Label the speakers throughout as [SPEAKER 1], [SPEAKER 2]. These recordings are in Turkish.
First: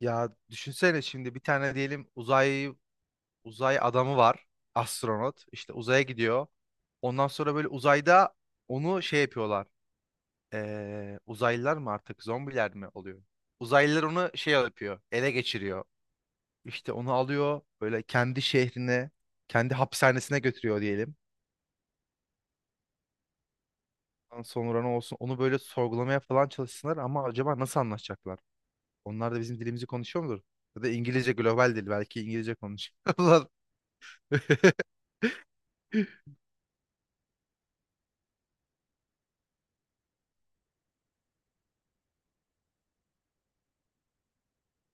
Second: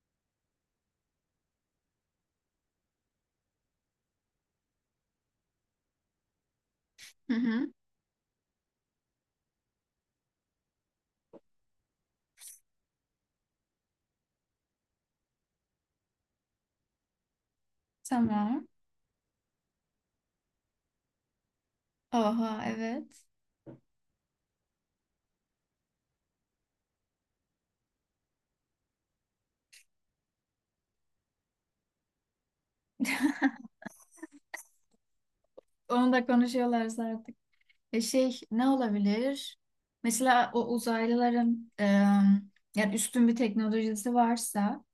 [SPEAKER 1] Ya düşünsene şimdi bir tane diyelim uzay adamı var. Astronot. İşte uzaya gidiyor. Ondan
[SPEAKER 2] Hı
[SPEAKER 1] sonra böyle
[SPEAKER 2] hı.
[SPEAKER 1] uzayda onu şey yapıyorlar. Uzaylılar mı artık zombiler mi oluyor? Uzaylılar onu şey yapıyor. Ele geçiriyor. İşte onu alıyor böyle kendi
[SPEAKER 2] Tamam.
[SPEAKER 1] şehrine, kendi hapishanesine götürüyor diyelim.
[SPEAKER 2] Oha, evet.
[SPEAKER 1] Ondan sonra ne olsun onu böyle sorgulamaya falan çalışsınlar ama acaba nasıl anlaşacaklar? Onlar da bizim dilimizi konuşuyor mudur? Ya da İngilizce global dil belki İngilizce konuşuyorlar.
[SPEAKER 2] Onu da konuşuyorlar zaten. Şey ne olabilir? Mesela o uzaylıların yani üstün bir teknolojisi varsa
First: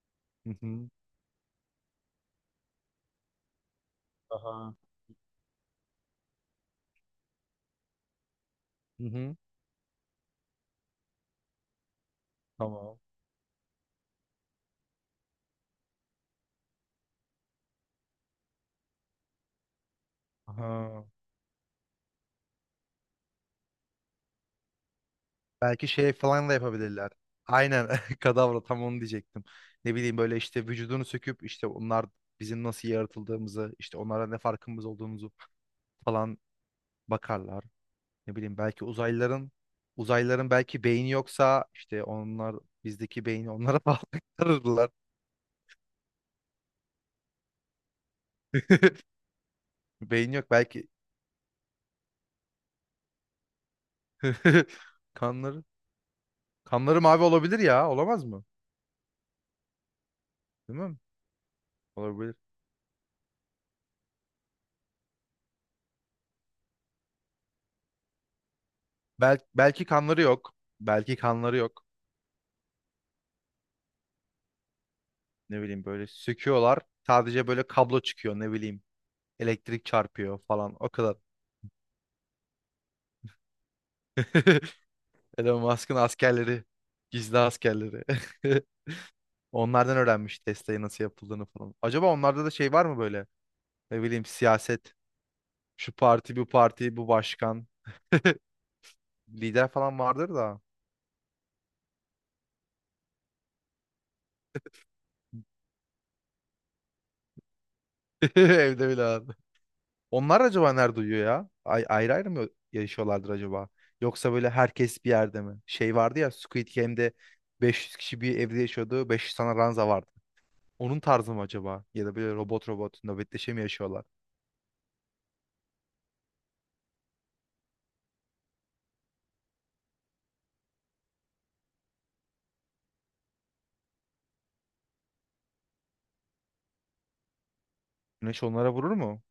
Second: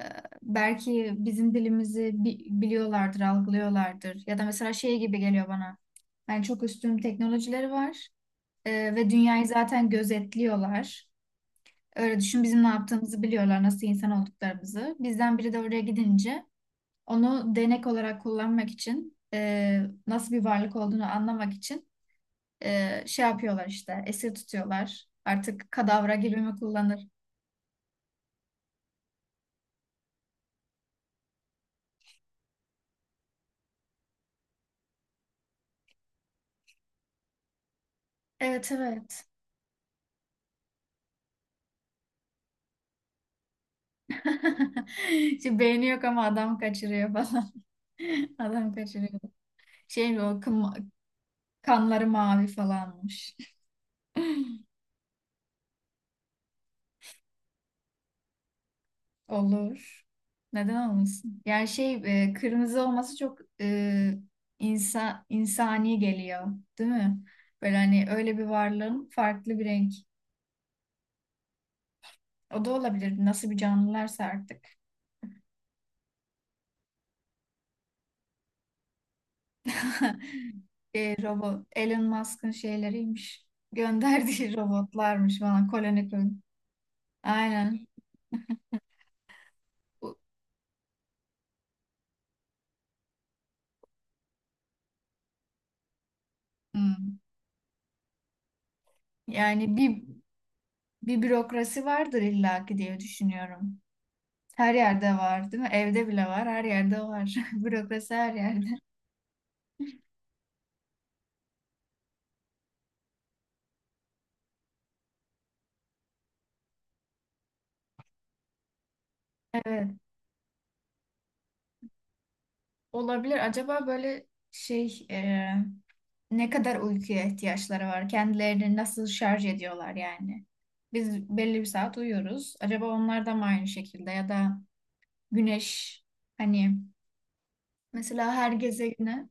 [SPEAKER 2] e,
[SPEAKER 1] Hı hı.
[SPEAKER 2] belki bizim dilimizi biliyorlardır, algılıyorlardır. Ya da mesela
[SPEAKER 1] Aha.
[SPEAKER 2] şey gibi geliyor bana. Yani çok üstün teknolojileri var,
[SPEAKER 1] Hı
[SPEAKER 2] ve
[SPEAKER 1] hı.
[SPEAKER 2] dünyayı zaten gözetliyorlar. Öyle düşün, bizim ne
[SPEAKER 1] Tamam.
[SPEAKER 2] yaptığımızı biliyorlar, nasıl insan olduklarımızı. Bizden biri de oraya gidince onu denek olarak kullanmak için, nasıl bir varlık olduğunu
[SPEAKER 1] Aha.
[SPEAKER 2] anlamak için şey yapıyorlar, işte esir tutuyorlar. Artık
[SPEAKER 1] Belki şey
[SPEAKER 2] kadavra gibi
[SPEAKER 1] falan da
[SPEAKER 2] mi kullanır?
[SPEAKER 1] yapabilirler. Aynen kadavra tam onu diyecektim. Ne bileyim böyle işte vücudunu söküp işte onlar bizim nasıl yaratıldığımızı işte onlara ne farkımız olduğumuzu falan bakarlar. Ne bileyim
[SPEAKER 2] Evet,
[SPEAKER 1] belki
[SPEAKER 2] evet.
[SPEAKER 1] uzaylıların belki beyni yoksa işte onlar bizdeki beyni onlara bağlarlar.
[SPEAKER 2] Şimdi beyni yok ama adam kaçırıyor falan. Adam kaçırıyor. Şey,
[SPEAKER 1] Beyin
[SPEAKER 2] o
[SPEAKER 1] yok belki.
[SPEAKER 2] kanları mavi falanmış.
[SPEAKER 1] Kanları kanları mavi olabilir ya olamaz mı?
[SPEAKER 2] Olur.
[SPEAKER 1] Değil
[SPEAKER 2] Neden
[SPEAKER 1] mi?
[SPEAKER 2] olmasın? Yani şey,
[SPEAKER 1] Olabilir.
[SPEAKER 2] kırmızı olması çok insani geliyor, değil mi? Böyle hani öyle bir varlığın
[SPEAKER 1] Bel
[SPEAKER 2] farklı bir
[SPEAKER 1] belki
[SPEAKER 2] renk.
[SPEAKER 1] kanları yok. Belki kanları yok.
[SPEAKER 2] O da olabilir. Nasıl bir canlılarsa artık.
[SPEAKER 1] Ne bileyim böyle söküyorlar. Sadece böyle kablo çıkıyor ne bileyim. Elektrik çarpıyor falan o kadar.
[SPEAKER 2] Robot Elon Musk'ın şeyleriymiş. Gönderdiği robotlarmış
[SPEAKER 1] Elon
[SPEAKER 2] falan,
[SPEAKER 1] Musk'ın
[SPEAKER 2] koloni kurun.
[SPEAKER 1] askerleri. Gizli
[SPEAKER 2] Aynen.
[SPEAKER 1] askerleri. Onlardan
[SPEAKER 2] Bu-
[SPEAKER 1] öğrenmiş Tesla'yı nasıl yapıldığını falan. Acaba onlarda da şey var mı böyle? Ne bileyim siyaset. Şu parti bu parti bu
[SPEAKER 2] hmm.
[SPEAKER 1] başkan. Lider
[SPEAKER 2] Yani
[SPEAKER 1] falan
[SPEAKER 2] bir
[SPEAKER 1] vardır da.
[SPEAKER 2] bürokrasi vardır illaki diye düşünüyorum. Her yerde var, değil mi? Evde bile var, her yerde var. Bürokrasi her yerde.
[SPEAKER 1] Evde bile var. Onlar acaba nerede uyuyor ya? Ay, ayrı ayrı mı yaşıyorlardır acaba? Yoksa böyle herkes bir yerde mi? Şey vardı ya Squid Game'de 500 kişi bir evde yaşıyordu. 500 tane ranza
[SPEAKER 2] Evet,
[SPEAKER 1] vardı. Onun tarzı mı acaba? Ya da böyle robot robot
[SPEAKER 2] olabilir.
[SPEAKER 1] nöbetleşe mi
[SPEAKER 2] Acaba
[SPEAKER 1] yaşıyorlar?
[SPEAKER 2] böyle şey, ne kadar uykuya ihtiyaçları var? Kendilerini nasıl şarj ediyorlar yani? Biz belli bir saat uyuyoruz. Acaba onlar da mı aynı şekilde? Ya da güneş, hani mesela
[SPEAKER 1] Güneş
[SPEAKER 2] her
[SPEAKER 1] onlara vurur mu?
[SPEAKER 2] gezegene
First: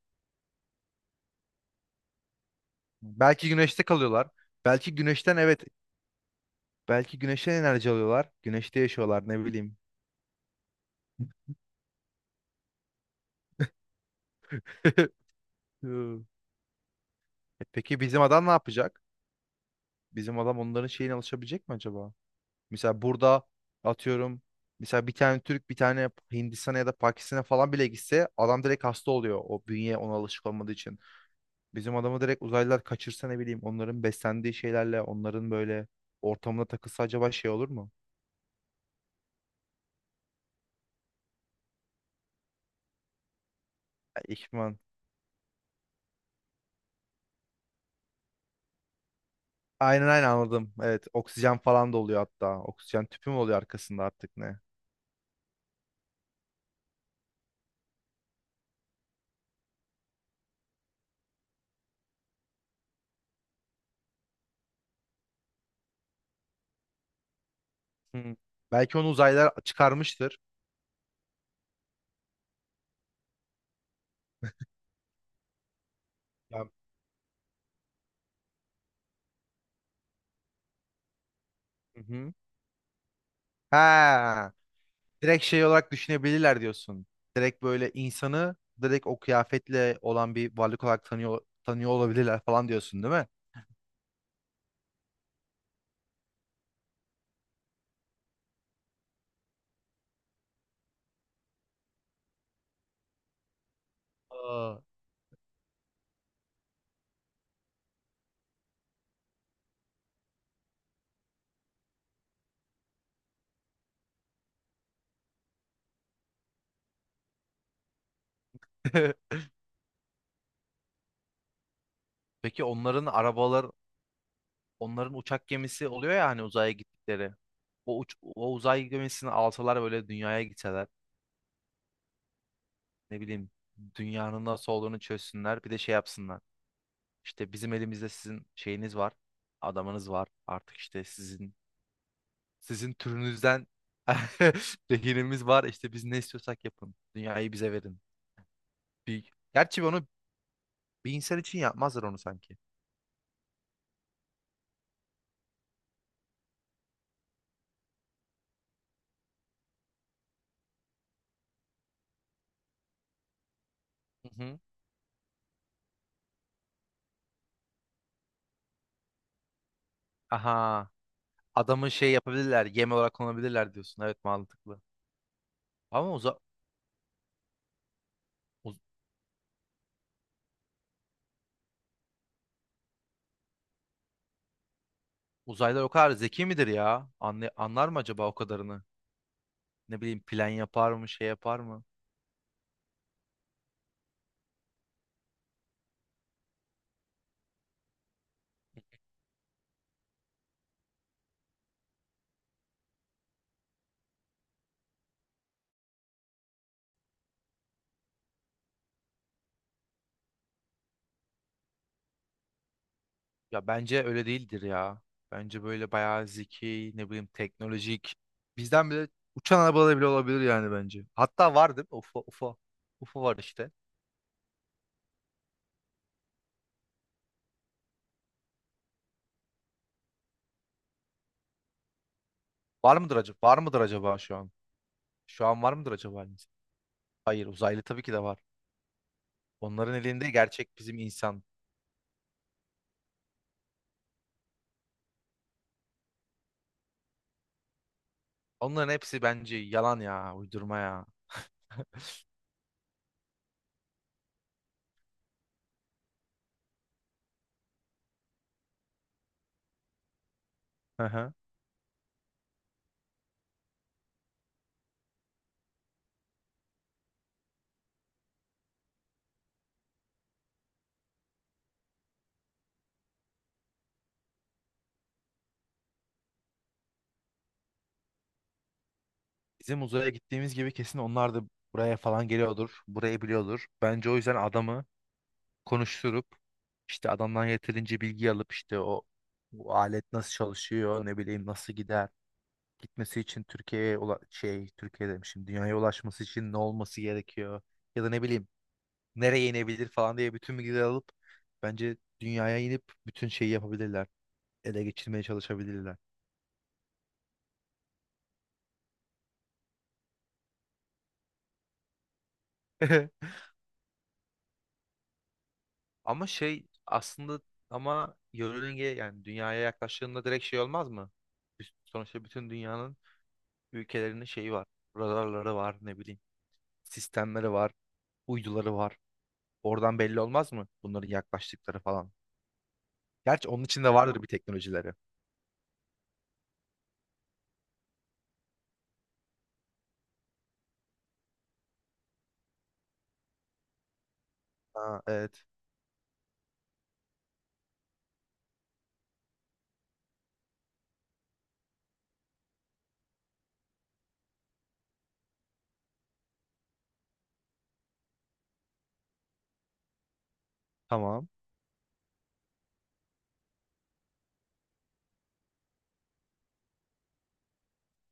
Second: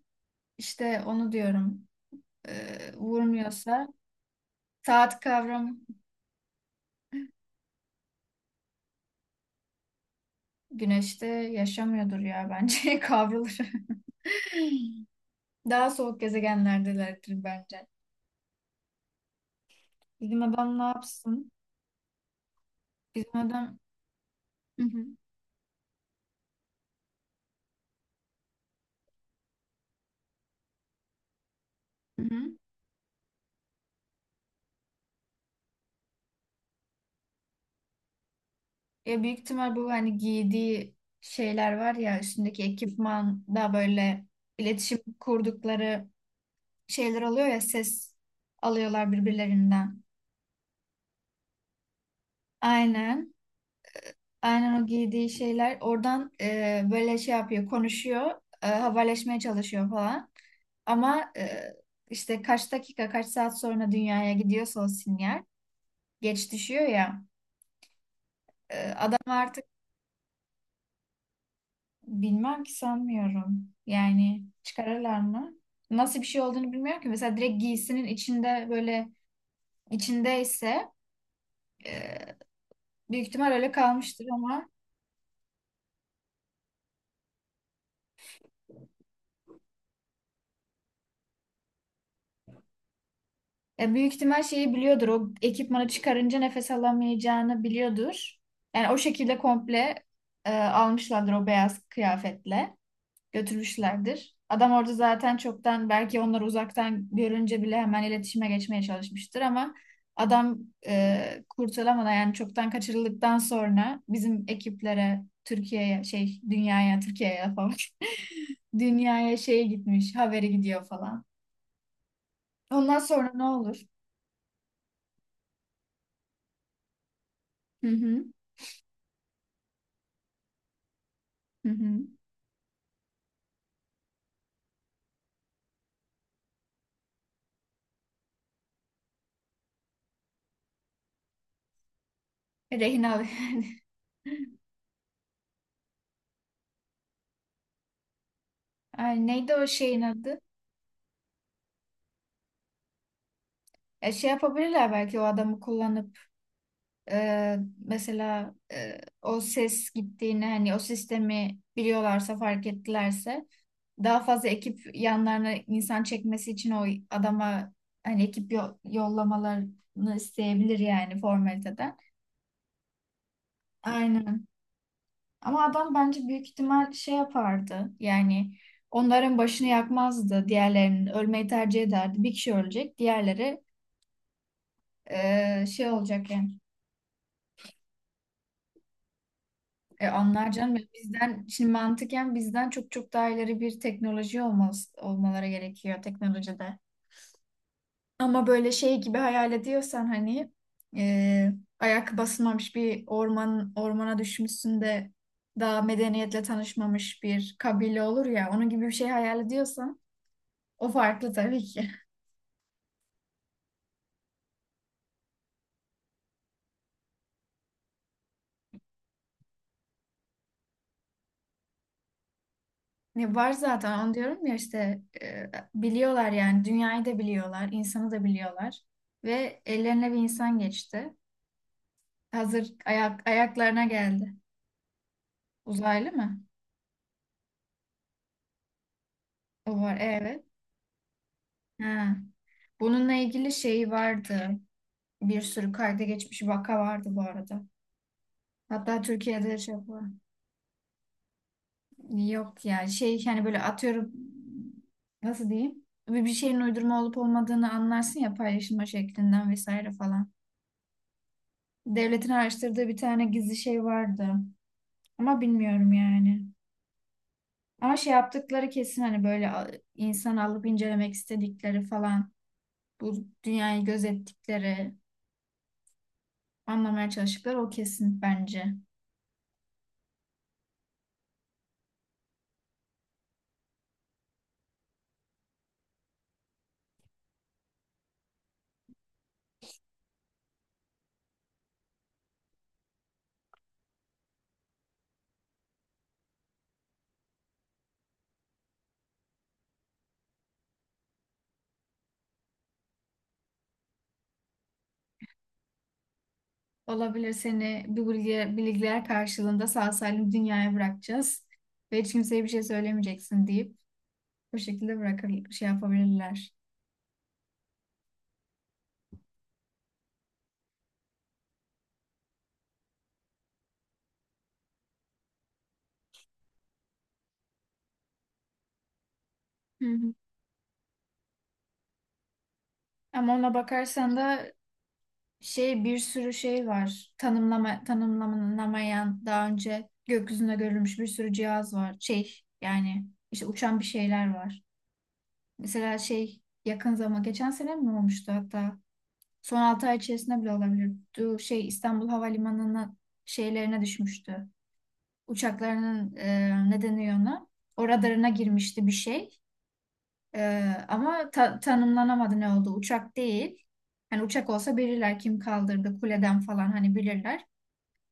[SPEAKER 2] işte onu diyorum,
[SPEAKER 1] Belki güneşte
[SPEAKER 2] vurmuyorsa
[SPEAKER 1] kalıyorlar. Belki
[SPEAKER 2] saat
[SPEAKER 1] güneşten evet.
[SPEAKER 2] kavramı,
[SPEAKER 1] Belki güneşten enerji alıyorlar. Güneşte yaşıyorlar ne bileyim.
[SPEAKER 2] güneşte yaşamıyordur ya bence, kavrulur. Daha soğuk
[SPEAKER 1] Hı.
[SPEAKER 2] gezegenlerdelerdir
[SPEAKER 1] E
[SPEAKER 2] bence.
[SPEAKER 1] peki bizim adam ne yapacak? Bizim
[SPEAKER 2] Bizim
[SPEAKER 1] adam
[SPEAKER 2] adam ne
[SPEAKER 1] onların şeyine
[SPEAKER 2] yapsın?
[SPEAKER 1] alışabilecek mi acaba? Mesela
[SPEAKER 2] Bizim
[SPEAKER 1] burada
[SPEAKER 2] adam
[SPEAKER 1] atıyorum
[SPEAKER 2] hı hı,
[SPEAKER 1] mesela bir tane Türk bir tane Hindistan'a ya da Pakistan'a falan bile gitse adam direkt hasta oluyor. O bünye ona alışık olmadığı için. Bizim adamı
[SPEAKER 2] hı
[SPEAKER 1] direkt
[SPEAKER 2] hı.
[SPEAKER 1] uzaylılar kaçırsa ne bileyim onların beslendiği şeylerle onların böyle ortamına takılsa acaba şey olur mu?
[SPEAKER 2] Ya büyük ihtimal bu hani giydiği şeyler var ya, üstündeki ekipman da
[SPEAKER 1] Ya,
[SPEAKER 2] böyle
[SPEAKER 1] İhtimal.
[SPEAKER 2] iletişim kurdukları şeyler oluyor ya, ses alıyorlar birbirlerinden.
[SPEAKER 1] Aynen aynen anladım. Evet oksijen falan da oluyor hatta. Oksijen tüpü
[SPEAKER 2] Aynen.
[SPEAKER 1] mü oluyor arkasında artık ne?
[SPEAKER 2] Aynen o giydiği şeyler oradan böyle şey yapıyor, konuşuyor, haberleşmeye çalışıyor falan. Ama işte kaç dakika, kaç saat sonra dünyaya gidiyorsa o sinyal geç düşüyor ya.
[SPEAKER 1] Hı. Belki onu
[SPEAKER 2] Ama
[SPEAKER 1] uzaylılar
[SPEAKER 2] artık
[SPEAKER 1] çıkarmıştır.
[SPEAKER 2] bilmem ki, sanmıyorum. Yani çıkarırlar mı? Nasıl bir şey
[SPEAKER 1] Ya,
[SPEAKER 2] olduğunu bilmiyorum ki. Mesela direkt giysinin içinde böyle içindeyse e,
[SPEAKER 1] hı hı.
[SPEAKER 2] büyük ihtimal öyle kalmıştır
[SPEAKER 1] Ha.
[SPEAKER 2] ama
[SPEAKER 1] Direkt şey olarak düşünebilirler diyorsun. Direkt böyle insanı direkt o kıyafetle olan bir varlık olarak tanıyor, tanıyor olabilirler falan diyorsun değil mi?
[SPEAKER 2] büyük ihtimal şeyi biliyordur. O ekipmanı çıkarınca nefes alamayacağını biliyordur. Yani o şekilde komple almışlardır, o beyaz kıyafetle götürmüşlerdir. Adam
[SPEAKER 1] Aa,
[SPEAKER 2] orada zaten çoktan, belki onları uzaktan görünce bile hemen iletişime geçmeye çalışmıştır ama adam kurtulamadan, yani çoktan kaçırıldıktan sonra bizim ekiplere, Türkiye'ye, şey dünyaya, Türkiye'ye falan dünyaya, şeye gitmiş haberi gidiyor falan.
[SPEAKER 1] peki
[SPEAKER 2] Ondan
[SPEAKER 1] onların
[SPEAKER 2] sonra ne
[SPEAKER 1] arabalar,
[SPEAKER 2] olur?
[SPEAKER 1] onların uçak gemisi oluyor ya hani uzaya gittikleri.
[SPEAKER 2] Hı
[SPEAKER 1] O, uç,
[SPEAKER 2] hı.
[SPEAKER 1] o uzay gemisini alsalar böyle dünyaya gitseler.
[SPEAKER 2] Hı hı.
[SPEAKER 1] Ne bileyim dünyanın nasıl olduğunu çözsünler. Bir de şey yapsınlar. İşte bizim elimizde sizin şeyiniz var. Adamınız var. Artık işte sizin
[SPEAKER 2] Rehin al.
[SPEAKER 1] türünüzden rehinimiz var. İşte biz ne istiyorsak yapın. Dünyayı bize verin.
[SPEAKER 2] Ay,
[SPEAKER 1] Bir...
[SPEAKER 2] neydi o
[SPEAKER 1] Gerçi
[SPEAKER 2] şeyin
[SPEAKER 1] onu
[SPEAKER 2] adı?
[SPEAKER 1] bir insan için yapmazlar onu sanki.
[SPEAKER 2] Şey yapabilirler belki, o adamı kullanıp Ee, mesela o ses gittiğini, hani o sistemi biliyorlarsa, fark ettilerse daha
[SPEAKER 1] Hı
[SPEAKER 2] fazla
[SPEAKER 1] hı.
[SPEAKER 2] ekip, yanlarına insan çekmesi için o adama hani ekip yollamalarını isteyebilir,
[SPEAKER 1] Aha.
[SPEAKER 2] yani
[SPEAKER 1] Adamı
[SPEAKER 2] formaliteden.
[SPEAKER 1] şey yapabilirler. Yem olarak kullanabilirler diyorsun. Evet
[SPEAKER 2] Aynen.
[SPEAKER 1] mantıklı.
[SPEAKER 2] Ama adam
[SPEAKER 1] Ama
[SPEAKER 2] bence
[SPEAKER 1] uza
[SPEAKER 2] büyük ihtimal şey yapardı. Yani
[SPEAKER 1] uz-
[SPEAKER 2] onların başını yakmazdı. Diğerlerinin ölmeyi tercih ederdi. Bir kişi ölecek, diğerleri
[SPEAKER 1] Uzaylılar o
[SPEAKER 2] şey
[SPEAKER 1] kadar
[SPEAKER 2] olacak
[SPEAKER 1] zeki
[SPEAKER 2] yani.
[SPEAKER 1] midir ya? Anlar mı acaba o kadarını? Ne
[SPEAKER 2] E,
[SPEAKER 1] bileyim plan
[SPEAKER 2] anlar canım ya,
[SPEAKER 1] yapar mı şey
[SPEAKER 2] bizden
[SPEAKER 1] yapar
[SPEAKER 2] şimdi
[SPEAKER 1] mı?
[SPEAKER 2] mantıken bizden çok çok daha ileri bir teknoloji olmaz, olmaları gerekiyor teknolojide. Ama böyle şey gibi hayal ediyorsan hani, e, ayak basmamış bir orman, ormana düşmüşsün de daha medeniyetle tanışmamış bir kabile olur ya, onun gibi bir şey hayal ediyorsan o farklı tabii ki.
[SPEAKER 1] Ya bence öyle değildir ya. Bence böyle bayağı zeki, ne bileyim teknolojik. Bizden bile uçan arabalar bile olabilir yani bence. Hatta var değil mi? UFO, UFO. UFO
[SPEAKER 2] Ne
[SPEAKER 1] var
[SPEAKER 2] var,
[SPEAKER 1] işte.
[SPEAKER 2] zaten onu diyorum ya işte, biliyorlar yani, dünyayı da biliyorlar, insanı da biliyorlar ve ellerine bir insan geçti. Hazır
[SPEAKER 1] Var mıdır
[SPEAKER 2] ayak,
[SPEAKER 1] acaba? Var mıdır
[SPEAKER 2] ayaklarına
[SPEAKER 1] acaba
[SPEAKER 2] geldi.
[SPEAKER 1] şu an? Şu an var mıdır
[SPEAKER 2] Uzaylı
[SPEAKER 1] acaba
[SPEAKER 2] mı?
[SPEAKER 1] elimizde? Hayır, uzaylı tabii ki de var.
[SPEAKER 2] O
[SPEAKER 1] Onların
[SPEAKER 2] var,
[SPEAKER 1] elinde
[SPEAKER 2] evet.
[SPEAKER 1] gerçek bizim insan.
[SPEAKER 2] Ha. Bununla ilgili şey vardı. Bir sürü kayda geçmiş vaka vardı bu arada.
[SPEAKER 1] Onların
[SPEAKER 2] Hatta
[SPEAKER 1] hepsi
[SPEAKER 2] Türkiye'de
[SPEAKER 1] bence
[SPEAKER 2] de şey
[SPEAKER 1] yalan
[SPEAKER 2] var.
[SPEAKER 1] ya, uydurma ya.
[SPEAKER 2] Yok yani, şey hani böyle atıyorum, nasıl diyeyim? Bir, bir şeyin uydurma olup olmadığını anlarsın ya, paylaşılma şeklinden vesaire falan.
[SPEAKER 1] Hı hı.
[SPEAKER 2] Devletin araştırdığı bir tane gizli şey vardı. Ama bilmiyorum yani. Ama şey yaptıkları kesin, hani böyle insan alıp incelemek istedikleri falan, bu dünyayı gözettikleri, anlamaya çalıştıkları, o kesin bence.
[SPEAKER 1] Bizim uzaya gittiğimiz gibi kesin onlar da buraya falan geliyordur. Burayı biliyordur. Bence o yüzden adamı konuşturup işte adamdan yeterince bilgi alıp işte o bu alet nasıl çalışıyor ne bileyim nasıl gider gitmesi için Türkiye demişim dünyaya ulaşması için ne olması gerekiyor ya da ne bileyim nereye inebilir falan diye bütün bilgileri alıp bence dünyaya inip bütün şeyi yapabilirler ele geçirmeye çalışabilirler.
[SPEAKER 2] Olabilir, seni bu bilgiler, bilgiler karşılığında sağ salim dünyaya bırakacağız ve hiç kimseye bir şey söylemeyeceksin deyip bu şekilde bırakır, şey
[SPEAKER 1] Ama
[SPEAKER 2] yapabilirler.
[SPEAKER 1] şey aslında ama yörünge yani dünyaya yaklaştığında direkt şey olmaz mı? Sonuçta bütün dünyanın ülkelerinin şeyi var, radarları var ne bileyim, sistemleri var, uyduları var.
[SPEAKER 2] Hı
[SPEAKER 1] Oradan
[SPEAKER 2] hı.
[SPEAKER 1] belli olmaz mı bunların yaklaştıkları falan?
[SPEAKER 2] Ama
[SPEAKER 1] Gerçi
[SPEAKER 2] ona
[SPEAKER 1] onun içinde
[SPEAKER 2] bakarsan
[SPEAKER 1] vardır bir
[SPEAKER 2] da
[SPEAKER 1] teknolojileri.
[SPEAKER 2] şey, bir sürü şey var. Tanımlama, tanımlanamayan, daha önce gökyüzünde görülmüş bir sürü cihaz var. Şey yani işte uçan bir şeyler var.
[SPEAKER 1] Ha, evet.
[SPEAKER 2] Mesela şey yakın zaman, geçen sene mi olmuştu hatta? Son 6 ay içerisinde bile olabilir. Şey, İstanbul Havalimanı'nın şeylerine düşmüştü. Uçaklarının, ne deniyor ona? O radarına girmişti bir şey. E,
[SPEAKER 1] Tamam.
[SPEAKER 2] Ama tanımlanamadı ne oldu. Uçak değil. Hani uçak olsa bilirler, kim kaldırdı kuleden falan, hani bilirler.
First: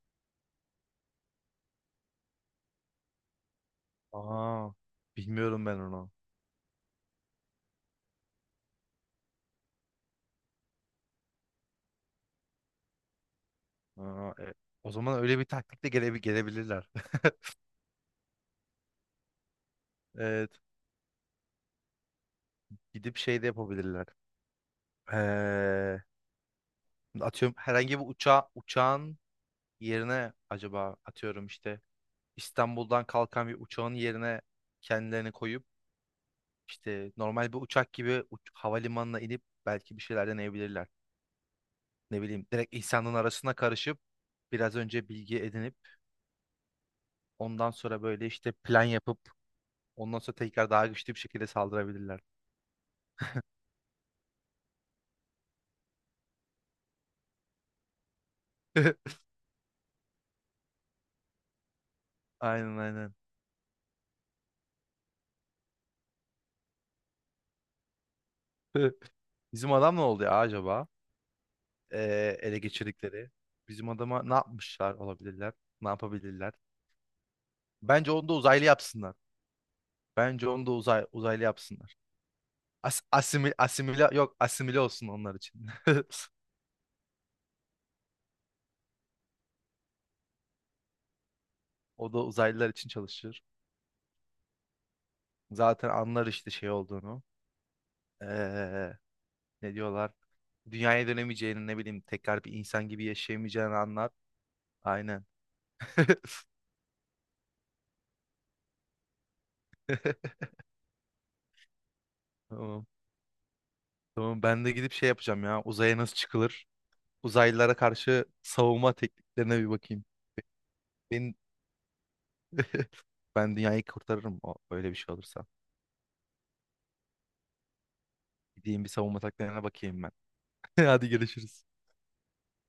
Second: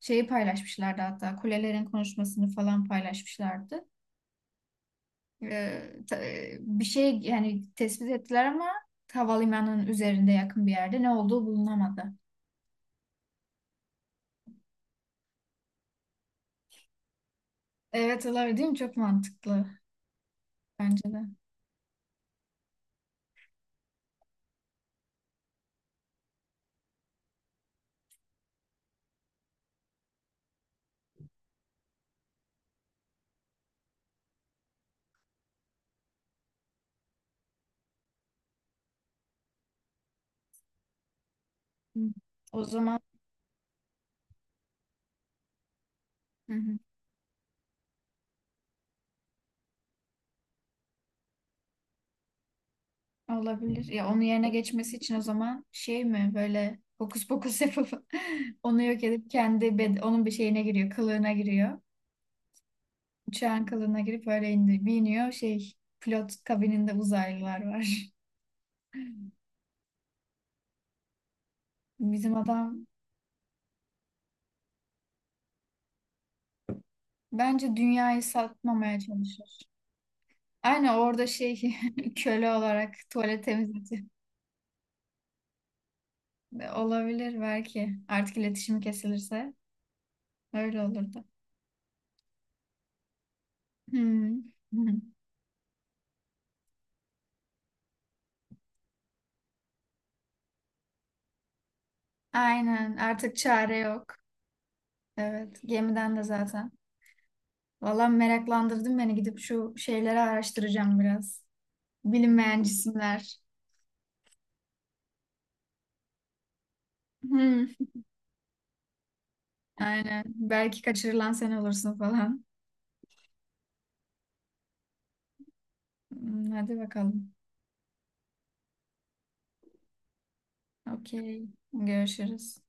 [SPEAKER 2] Şeyi paylaşmışlardı hatta, kulelerin konuşmasını falan paylaşmışlardı.
[SPEAKER 1] Aa, bilmiyorum ben
[SPEAKER 2] E,
[SPEAKER 1] onu.
[SPEAKER 2] bir şey yani tespit ettiler ama havalimanının üzerinde yakın bir yerde ne olduğu bulunamadı.
[SPEAKER 1] Aa, o zaman öyle bir taktikle gelebilirler.
[SPEAKER 2] Evet, olabilir değil mi? Çok mantıklı.
[SPEAKER 1] Evet.
[SPEAKER 2] Bence de.
[SPEAKER 1] Gidip şey de yapabilirler. Ee, atıyorum herhangi bir uçağa, uçağın yerine acaba atıyorum işte İstanbul'dan kalkan bir uçağın yerine kendilerini koyup işte normal bir uçak gibi havalimanına inip belki bir şeyler deneyebilirler.
[SPEAKER 2] Hı.
[SPEAKER 1] Ne bileyim
[SPEAKER 2] O
[SPEAKER 1] direkt
[SPEAKER 2] zaman
[SPEAKER 1] İhsan'ın arasına karışıp biraz önce bilgi edinip
[SPEAKER 2] hı hı,
[SPEAKER 1] ondan sonra böyle işte plan yapıp ondan sonra tekrar daha güçlü bir şekilde saldırabilirler.
[SPEAKER 2] olabilir. Ya onun yerine geçmesi için o zaman şey mi, böyle hokus pokus yapıp onu yok edip kendi onun bir şeyine giriyor, kılığına giriyor.
[SPEAKER 1] Aynen aynen.
[SPEAKER 2] Uçağın kılığına girip öyle indi, biniyor. Şey, pilot kabininde uzaylılar var.
[SPEAKER 1] Bizim adam ne oldu ya acaba?
[SPEAKER 2] Bizim
[SPEAKER 1] Ele
[SPEAKER 2] adam
[SPEAKER 1] geçirdikleri. Bizim adama ne yapmışlar olabilirler? Ne yapabilirler?
[SPEAKER 2] bence
[SPEAKER 1] Bence
[SPEAKER 2] dünyayı
[SPEAKER 1] onu da uzaylı
[SPEAKER 2] satmamaya
[SPEAKER 1] yapsınlar.
[SPEAKER 2] çalışır.
[SPEAKER 1] Bence onu da
[SPEAKER 2] Aynen, orada
[SPEAKER 1] uzaylı
[SPEAKER 2] şey
[SPEAKER 1] yapsınlar.
[SPEAKER 2] köle olarak
[SPEAKER 1] As
[SPEAKER 2] tuvalet
[SPEAKER 1] asimil
[SPEAKER 2] temizletiyor.
[SPEAKER 1] asimile yok asimile olsun onlar için.
[SPEAKER 2] Olabilir belki. Artık iletişim kesilirse öyle olurdu.
[SPEAKER 1] O da uzaylılar için çalışır.
[SPEAKER 2] Hmm.
[SPEAKER 1] Zaten anlar işte şey olduğunu. Ee, ne diyorlar? Dünyaya dönemeyeceğini ne bileyim tekrar bir insan
[SPEAKER 2] Aynen,
[SPEAKER 1] gibi
[SPEAKER 2] artık
[SPEAKER 1] yaşayamayacağını
[SPEAKER 2] çare
[SPEAKER 1] anlar.
[SPEAKER 2] yok.
[SPEAKER 1] Aynen.
[SPEAKER 2] Evet, gemiden de zaten. Valla, meraklandırdın beni, gidip şu şeyleri araştıracağım biraz. Bilinmeyen
[SPEAKER 1] Tamam.
[SPEAKER 2] cisimler.
[SPEAKER 1] Tamam ben de gidip şey yapacağım ya. Uzaya nasıl çıkılır? Uzaylılara
[SPEAKER 2] Hmm,
[SPEAKER 1] karşı savunma tekniklerine bir bakayım.
[SPEAKER 2] aynen, belki kaçırılan
[SPEAKER 1] Ben,
[SPEAKER 2] sen olursun falan.
[SPEAKER 1] ben dünyayı kurtarırım öyle bir şey olursa.
[SPEAKER 2] Hmm, hadi bakalım.
[SPEAKER 1] Gideyim bir savunma taktiklerine bakayım ben. Hadi
[SPEAKER 2] Okey,
[SPEAKER 1] görüşürüz.
[SPEAKER 2] görüşürüz.